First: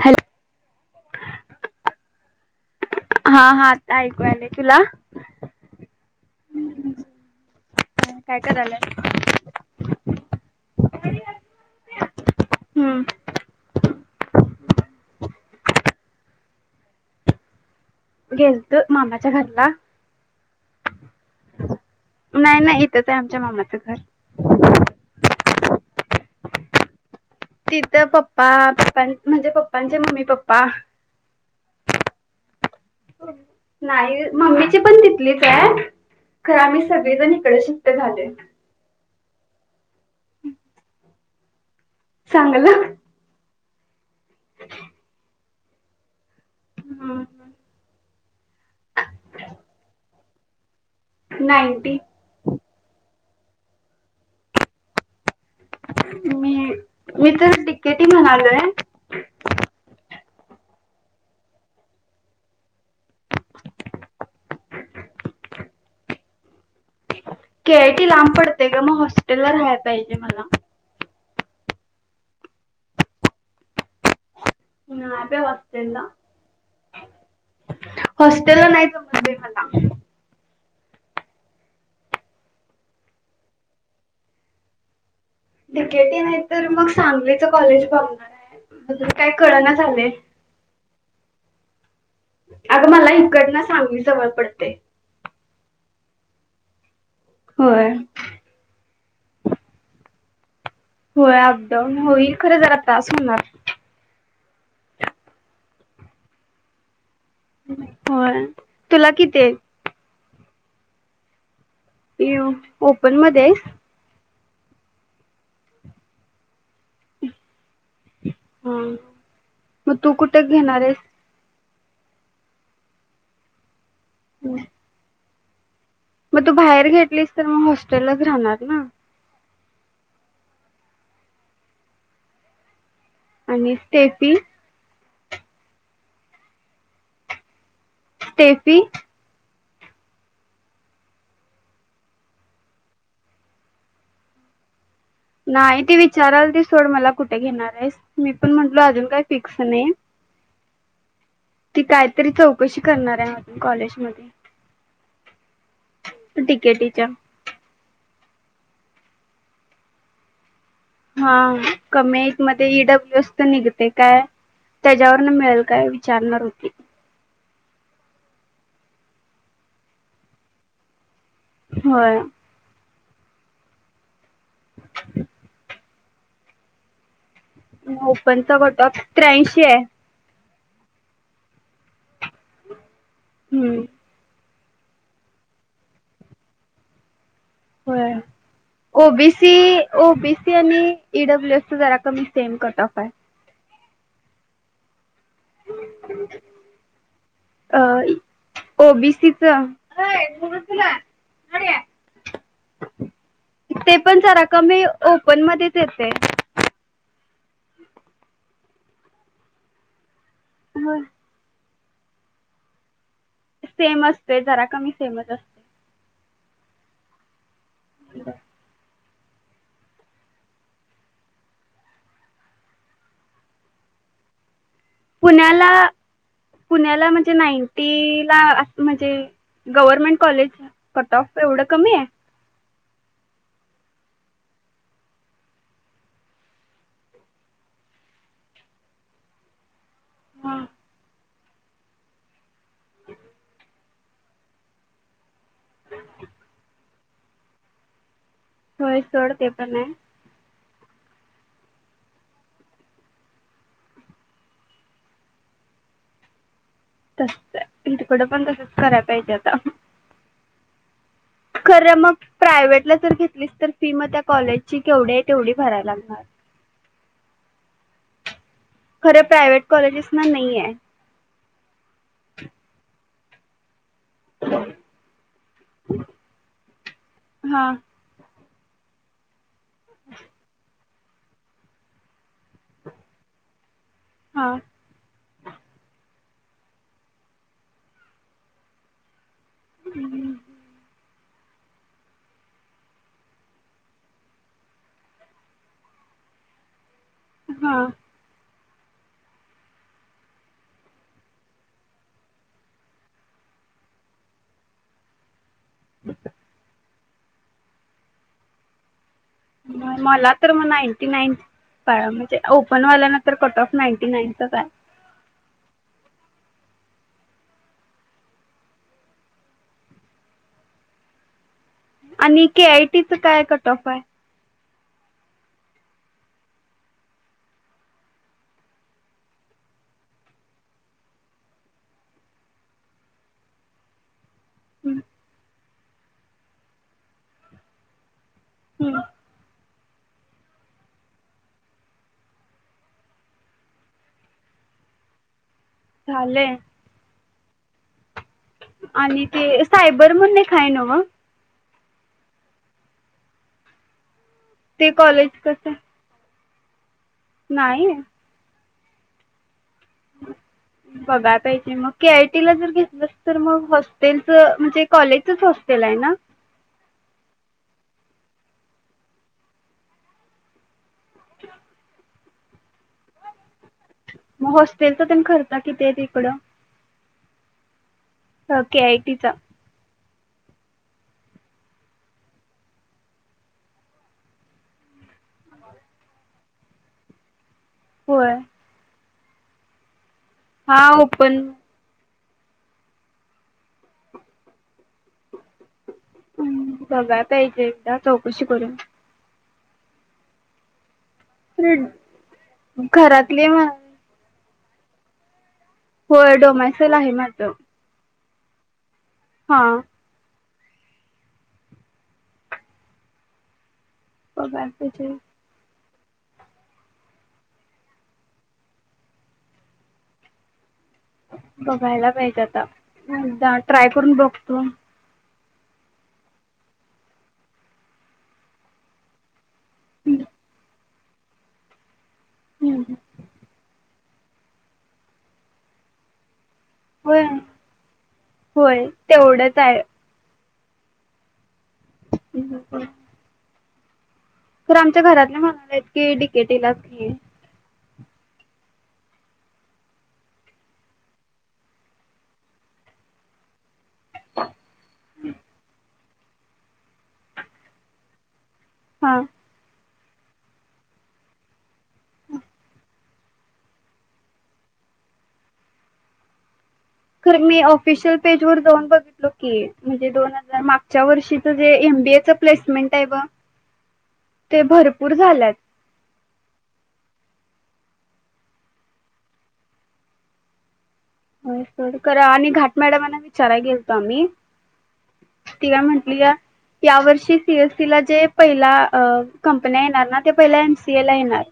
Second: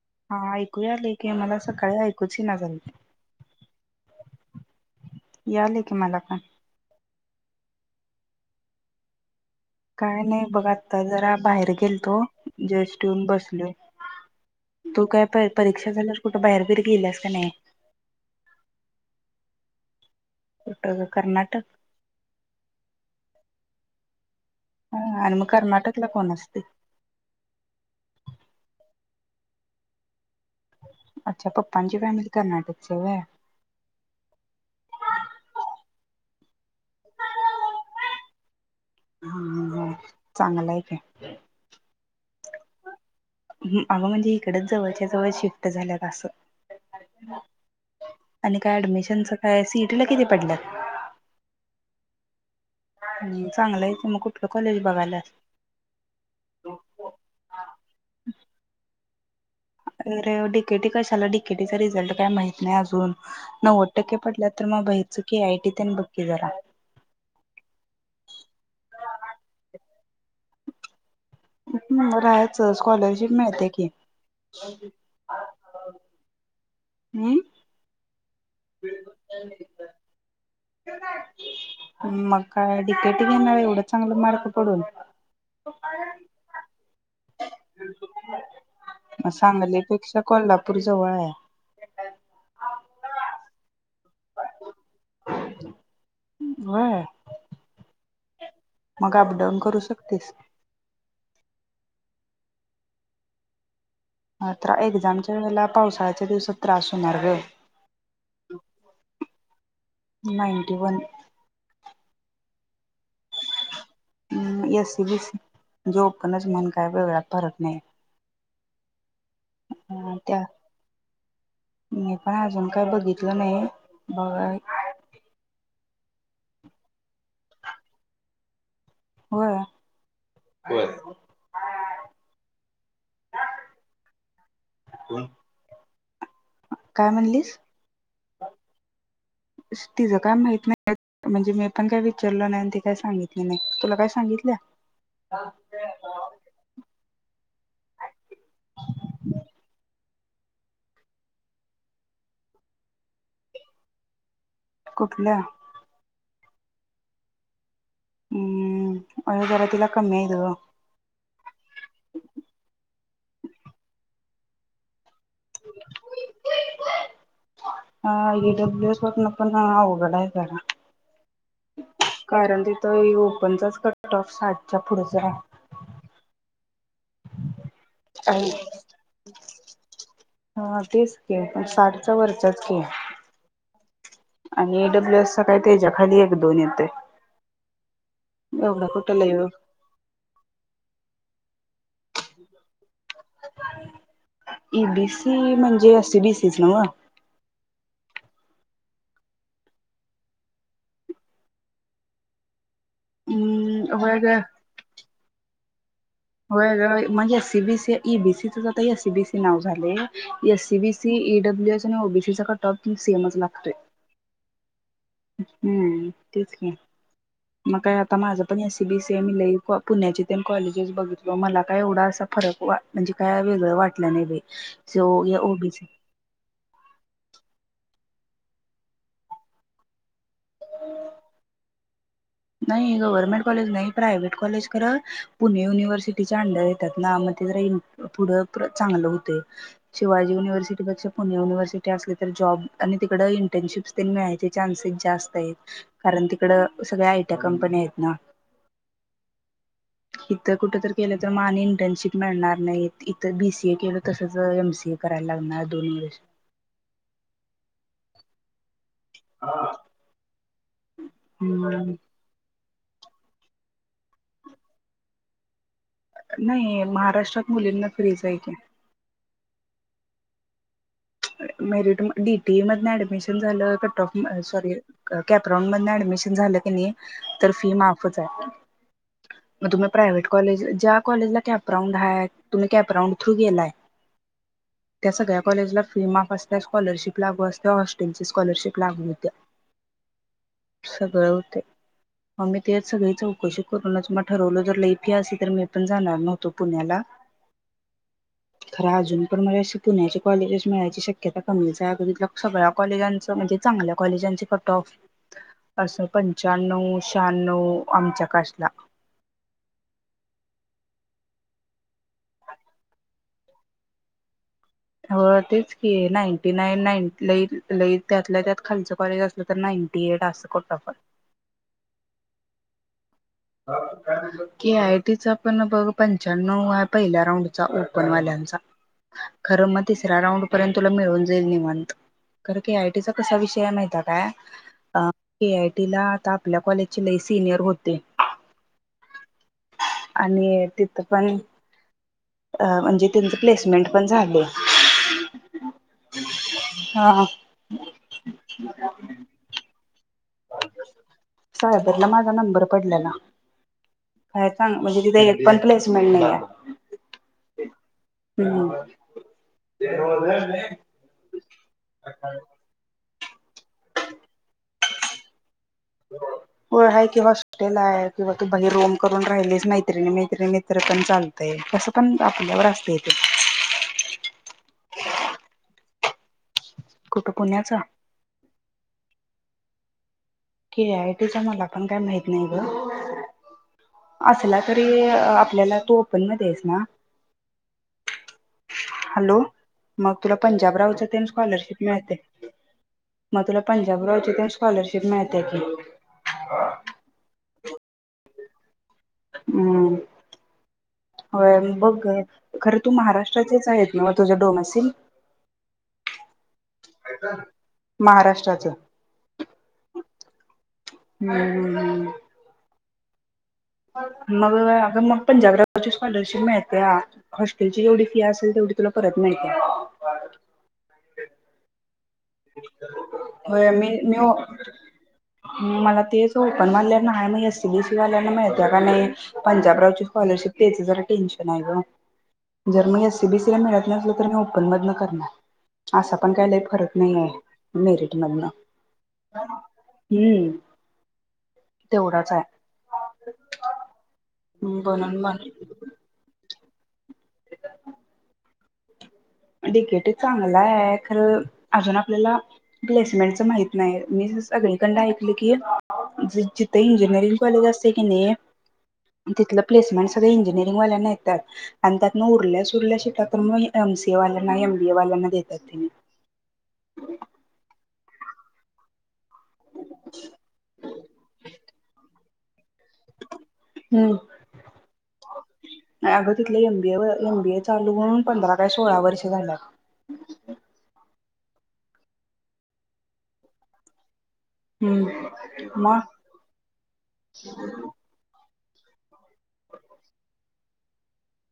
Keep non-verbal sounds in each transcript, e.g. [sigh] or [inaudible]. Hello हा ऐकू याल की, मला सकाळी ऐकू. [unintelligible] हा हा, आता ऐकू आले तुला. यालय की मला पण काय काय करालाय. काय नाही बघ आता जरा बाहेर गेलतो हम्म जस्ट येऊन बसलोय. तू काय प परीक्षा झाल्यावर कुठं बाहेर बीर गेल्यास का नाही? गेलतं मामाच्या घरला. कुठं कर्नाटक, नाई नाई इतच आय आमच्या मामाचं घर. हा, आणि मग कर्नाटकला कोण असतंय? तिथं पप्पा, पप्पां म्हणजे पप्पांचे मम्मी पप्पा अच्छा पप्पांची फॅमिली कर्नाटकची आहे व्हय नाही, मम्मीची पण तिथलीच हाय खरं आम्ही सगळेजण इकडे शिफ्ट झालोय. हा, हा, हा चांगला हाय की. चांगलं हं अगं म्हणजे इकडच जवळच्या जवळ शिफ्ट झाल्यात असं. आणि काय ऍडमिशनच काय सीटला किती पडल्यात नाईंटी हम्म, चांगलं हाय. की मग कुठलं कॉलेज बघाल्यास? मी, मी तर डिकेटी म्हणालोय अरं डीकेटी कशाला डीकेटीचा रिझल्ट काय माहित नाही अजून. नव्वद टक्के पडल्यात तर, मग भायचं केआयटी तेन बघ की जरा. केआयटी लांब पडतंय गं मग हॉस्टेलला राहायं पाहिजे मला. अं अं मग राहायचं, स्कॉलरशिप मिळत्या की हं [unintelligible] ना अं? हॉस्टेलला नाही जमत बाई मला. मग काय डिकेटी घेणार हाय एवढं चांगलं मार्क पडून? डिकेटी नाही तर, मग सांगलीच कॉलेज बघणार आहे, अजुन काय कळना झालय. पूर जवळ हाय. अगं मला हिकडनं सांगली जवळ पडतंय. होय? होय. मग अपडाऊन करू शकतेस होय अपडाऊन होईल, खरं जरा त्रास होणार. हां तर एक्झामच्या वेळेला पावसाळ्याच्या दिवसात त्रास होणार गं. होय, तुला किती हाईत? Ninety one. इ उ ओपनमध्ये हाइस? अं एससीबीसी जॉब करण्याचं म्हण काय वेगळा करत नाही. हं. मग तू त्या कुठं घेणार हाइस? मी पण आजून काय बघितलं नाही. बघाय मग तू बाहेर घेतलीस तर, मग हॉस्टेलच राहणार ना? व्हय. आणि स्टेपी काय म्हणलीस? तेफी तिझं काय माहित नाही म्हणजे मी पण काय विचारलं नाही आणि ती काय सांगितली नाही. तुला काय सांगितल्या? नाही ती विचारालती ती सोड मला कुठे घेणार आहेस? मी पण म्हटलो अजून काही फिक्स नाही. ती काय तर चौकशी करणार हाय? म्हण कॉलेज मध्ये कुठल्या? टिकेटीच्या हम्म अगं जरा तिला कमी आहेत ग. हा कमी मध्ये ईडब्ल्यू एस तर निघते काय? त्या त्यावरनं मिळेल काय विचारणार होती? हा ईडब्ल्यूएस वरनं पण अवघड हाय जरा होय तर ओपनचाच कटऑफ साठच्या पुढचा आहे. ओपनचा कटऑफ त्र्यांशी आहे. हा तेच की पण साठचा वरचाच की हम्म आणि एडब्ल्यूएस काय तेच्या खाली एक दोन येतेय. व्हय ओबीसी ओबीसी आणि इड जरा कमी सेम कटऑफ हाय. [unintelligible] ईबीसी सी म्हणजे [unintelligible] बीसीच नव्हं ओबीसीचं [unintelligible] ते अम्म होय पण ग. जरा कमी ओपन मध्येच येतय होय ग, म्हणजे सीबीसी ईबीसीच आता एससीबीसी नाव झालयं. S C B C इईडब्ल्यू S [unintelligible] OBC चां कठऑफ सेम असते जरा कमी सेमच असते हम्म तेच की मग काय? आता माझं पण एसी बीसी ते मी लय पुण्याचे कॉलेजेस बघितल मला काय? एवढा असा फरक म्हणजे काय? वेगळं वाटलं नाही बाई सो या पुण्याला ओबीसी पुण्याला म्हणजे नाईंटी म्हणजे गव्हर्नमेंट कॉलेज कट ऑफ एवढं कमी आहे. नाही गव्हर्मेंट कॉलेज नाही प्रायव्हेट कॉलेज खरं पुणे युनिव्हर्सिटीच्या अंडर येतात. ना मग ते जरा पुढं चांगलं होतय. शिवाजी युनिव्हर्सिटी पेक्षा पुणे युनिव्हर्सिटी असली तर जॉब आणि तिकडं इंटर्नशिप्स [unintelligible] मिळायचे चान्सेस जास्त आहेत कारण तिकडं सगळ्या आईत. त्या कंपनी आहेत ना. होय सोड ते पण आहे. इथ कुठ तर केलं तर मग आणि इंटर्नशिप मिळणार नाही इथ बी सी ए केलं तसच एम सी. ए करायला लागणार दोन वर्ष [inaudible] पण तिकडे पण तसच करायला पाहिजे आता. हम्म खरं मग प्रायवेट जर घेतली तर फी मग त्या कॉलेजची केवढी आहे तेवढी भरायला लागणार. नाही महाराष्ट्रात मुलींना फ्रीच हाय. [unintelligible] प्रायवेट कॉलेजेसना नाई ये. मेरी [unintelligible] मी डि टी ई मधन ॲडमिशन झालं [unintelligible] सॉरी कॅपरांन मधन ऍडमिशन झालं की नाइ तर हा फी माफ होत ये. म तुला प्रायव्हेट कॉलेजला ज्या कॉलेजला कॅप्राउंड हाय. तुम्ही कॅपराऊंड थ्रू गेलाय हा त्या सगळ्या कॉलेजला माफ असल्यास स्कॉलरशिप लागू असत हॉस्टेलची स्कॉलरशिप लागू होत्या. हम्म [unintelligible] [unintelligible] म मी तेच सगळी चौकशी करूनच म ठरवलं जर लई फी असली तर मी पण जाणार नव्हतो पुण्याला. हा. खरं अजून पण मला पुण्याचे कॉलेजेस मिळायची शक्यता कमीच हाय सगळ्या कॉलेजांच म्हणजे चांगल्या कॉलेजांचे कट ऑफ [unintelligible] पंच्याण्णउ शहानऊ आमच्या काशटा मला तर मग नाईंटी नाईन म्हणजे ओपन वाल्याना तर कट ऑफ नाईंटी नाईनचाच आहे. हो तेच की नाईंटी नाईन नाई लई लई त्यातल्या त्यात खालच कॉलेज असलं तर नाईंटी एट असं कट ऑफ ये. आणि K I T [unintelligible] K I टीचा पण बघ पंच्याण्णव आहे पहिल्या राऊंडचा ओपन वाल्यांचा खरं मग तिसऱ्या राऊंड पर्यंत तुला मिळून जाईल निवांत खरं के आय टी चा कसा विषय माहिये का हम्म अ के आय टीला आता आपल्या कॉलेजचे लई सिनियर होते. हम्म. आणि तिथं पण अ म्हणजे त्यांचं प्लेसमेंट पण झाले. झाले. हा [unintelligible] आणि ते सायबर म्हणून एक हाय नव. सायबरला माझा नंबर पडलेला. काय सांग ते म्हणजे तिथे कॉलेज एक पण कसं प्लेसमेंट नइआय. नाही. हो. बघाय पाहिजे मग के आयटी ला जर घेतलं तर. तर मग होस्टेल म्हणजे कॉलेज हॉटेल्स आहे ना? होय आहे की हॉस्टेल किंवा तू बाहेर रूम करून राहिलीस मैत्रीण मैत्रीणी. तरी पण चालतंय कसं पण आपल्यावर असते ते. मग हॉटेल्सचा खर्चो किती आहे तिकडं? कुठं पुण्याचा अ केआटीचा. केआयटीचा मला पण काही माहित नाही गं. असला तरी आपल्याला तू ओपन मध्ये आहेस ना? होय. हॅलो. मग तुला पंजाब हा रावाचं ते ओपन स्कॉलरशिप मिळतयं. मग तुला पंजाब रावची ती स्कॉलरशिप मिळतयं की. बघाय पाहिजे. चौकशी करून हम. होय. बघ खरं तू घरातले महाराष्ट्राचेच म्ह आहेत नव्हं तुझ्या डोमेस्टिक. [unintelligible] होय. डोमॅसेल आहे माझं. [unintelligible] हा. हंम हं हं. मग बघायला अ पाहिजे मग पंजाबगरा [unintelligible] स्कॉलरशिप मिळत्या. हॉस्टेल ची जेवढी फी असेल तेवढी तुला परत मिळत्या. बघायला च पाहिजे आता. एकदा होय ट्राय मी करून मी बघतो. मला तेच ओपन वाल्याना आहे मग एस बीसी वाल्याला मिळत्या का नाही. पंजाब रावची स्कॉलरशिप नेच जरा टेन्शन हाय गं. हम्म जर्मनी एस बीसी मिळत नसल तर मी ओपन मधन करणार असा पण लय फरक - - नाही होय आहे मिरीट मधनं होय तेवढंच आहे. हम्म. तेवढाच आहे. तर आमच्या बनून मग घरातले म्हणालेत की डिकेटीला. हे. [unintelligible] डिकेटी चांगला आहे खरं अजून आपल्याला प्लेसमेंटच माहित नाही मी सगळीकंड ऐकलं की जिथे इंजिनिअरिंग कॉलेज असते की नाही. हा तिथलं प्लेसमेंट. इंजीनियरिंग वाल्यांना येतात आणि उरल्या सुरल्या शीटा तर ए म सी. हे वाल्याना एम बी ए वाल्याना देेतात त्यानीं. खरं मी ऑफिशियल पेज वर जाऊन बघितलो. म्हणजे, दोन हजार मागच्या वर्षिच जे एम बी य च. प्लेस. प्लेसमेट हम्म ते भरपूर झालेत. एम बी ए चालू होऊन पंधरा काय सोळा वर्ष झालं. होय सोड आणि घाट मॅडमांना विचाराय गेलतो आम्ही. ति हम्म काय मग म्हटली या वर्षी सी एस सी ला जे. पहिला कंपन्या येणार ना ते पहिला एम सी ए ला येणार.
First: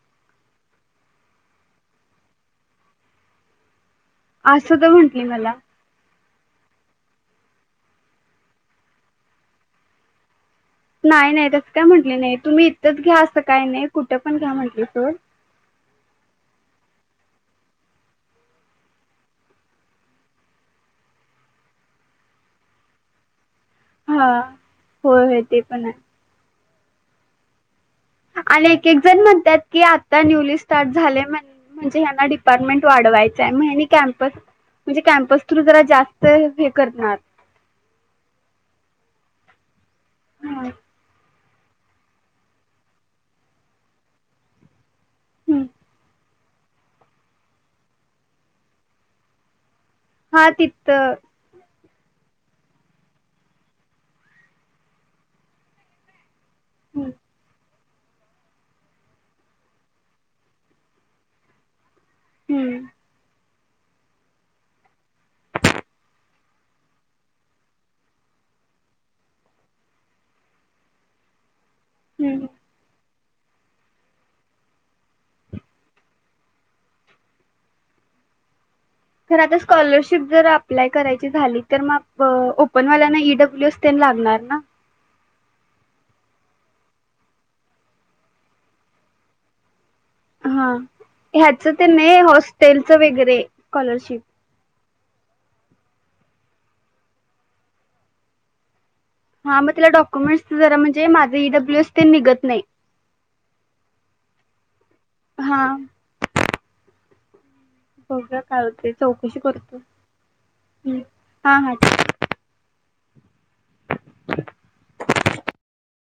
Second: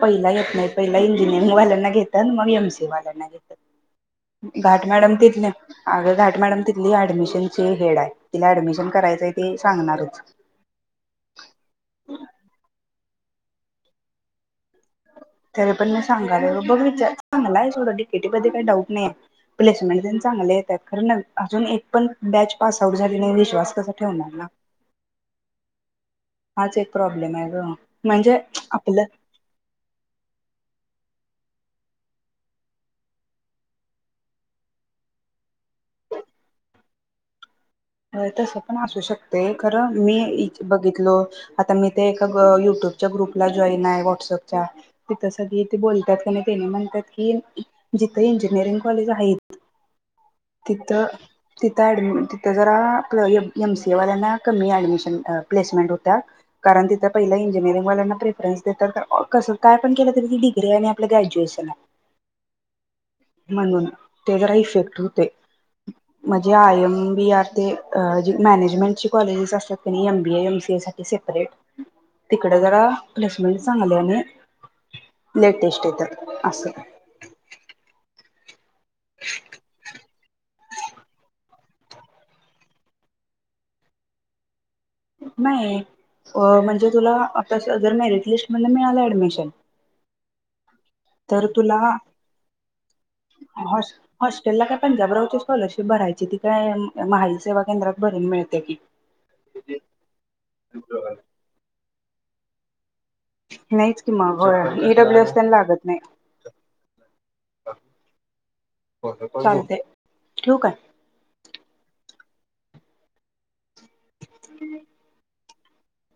पहिला येत नाही पहिला इंजिनिअरिंग वाल्यांना घेतात मग एम सी ए वाल्यांना घेतात. असं घाट तर मॅडम म्हंटली तिथल्या मला आगं घाट मॅडम तिथली ऍडमिशन चे हेड आहे तिला ऍडमिशन करायचंय ते सांगणारच. नाही नाही तसं काय म्हटले नाही तुम्ही इथंच घ्या. असं काय नाही कुठं पण घ्या म्हटलं सोड. तरी पण मी सागायलो मग विचार चांगला आहे. सोड डिकेटीमध्ये काही डाऊट नाही प्लेसमेंट चांगलं येत्यात खरं न अजून एक पण बॅच पास आऊट झाली नाही विश्वास कसा हा ठेवणार ना होय ते पण आहे. हाच एक प्रॉब्लेम आहे ग. म्हणजे आणि एक एक आपलं जण म्हणतात की आता न्यूली स्टार्ट झाले म्हणजे? म्हणजे यांना डिपार्टमेंट वाढवायचा म यांनी कॅम्पस म्हणजे कॅम्पस थ्रू जास्त हे करणार. होय तसं पण असू शकतोय खरं. मी इथं हा बघितलो. आता मी ते एका युट्यूबच्या ग्रुपला जॉईन आहे. व्हॉटसअपच्या. तिथ हम्म. सगळी तेे बोलतात कि नी. तेनी म्हणतात की जिथे इंजिनिअरिंग कॉलेज आहेत. हा तिथं. ऍड तिथं जरा एम सी ए वाल्यांना कमी ऍडमिशन अ प्लेसमेंट होत्यात. कारण तिथं पहिला इंजिनिअरिंग. मुलांना प्रेफरन्स देतात कस काय पण केलं तरी डिग्री आणि आपल्या ग्रॅज्युएशन आहे. हम्म. म्हणून, ते जरा इफेक्ट होतो. म्हणजे आय एम बी आर ते मॅनेजमेंटची कॉलेज असतात का नाही M B A, M C A separate तिकडं जरा. प्लेसमेंट चांगली आणि लेटेस्ट येतात असं. तर आता स्कॉलरशिप जर अप्लाय करायची झाली. तर मग ओपन वाल्यांना ईडब्ल्यू एस तेन लागणार ना. नाही, म्हणजे तुला जर मेरिट लिस्ट मधून मिळालं ऍडमिशन. हा. तर ह्याच तुला तेन नाही हॉस्टेलच वगैरे हॉस् स्कॉलरशिप. हॉस्टेलला काय पंजाबरावची स्कॉलरशिप भरायची ती काय महा ई सेवा केंद्रात भरून मिळत्या की. हां मग तिला डॉक्युमेंट्स जरा म्हणजे माझ ईडब्ल्यएस तेन निघत नई. नाहीच कि मग होय ईडब्ल्यूएस तेन लागत नाही. बघुया काय होतय चौकशी चालतय करतो, ठेवू काय? हम्म हा हा ठेव. [inaudible] [inaudible]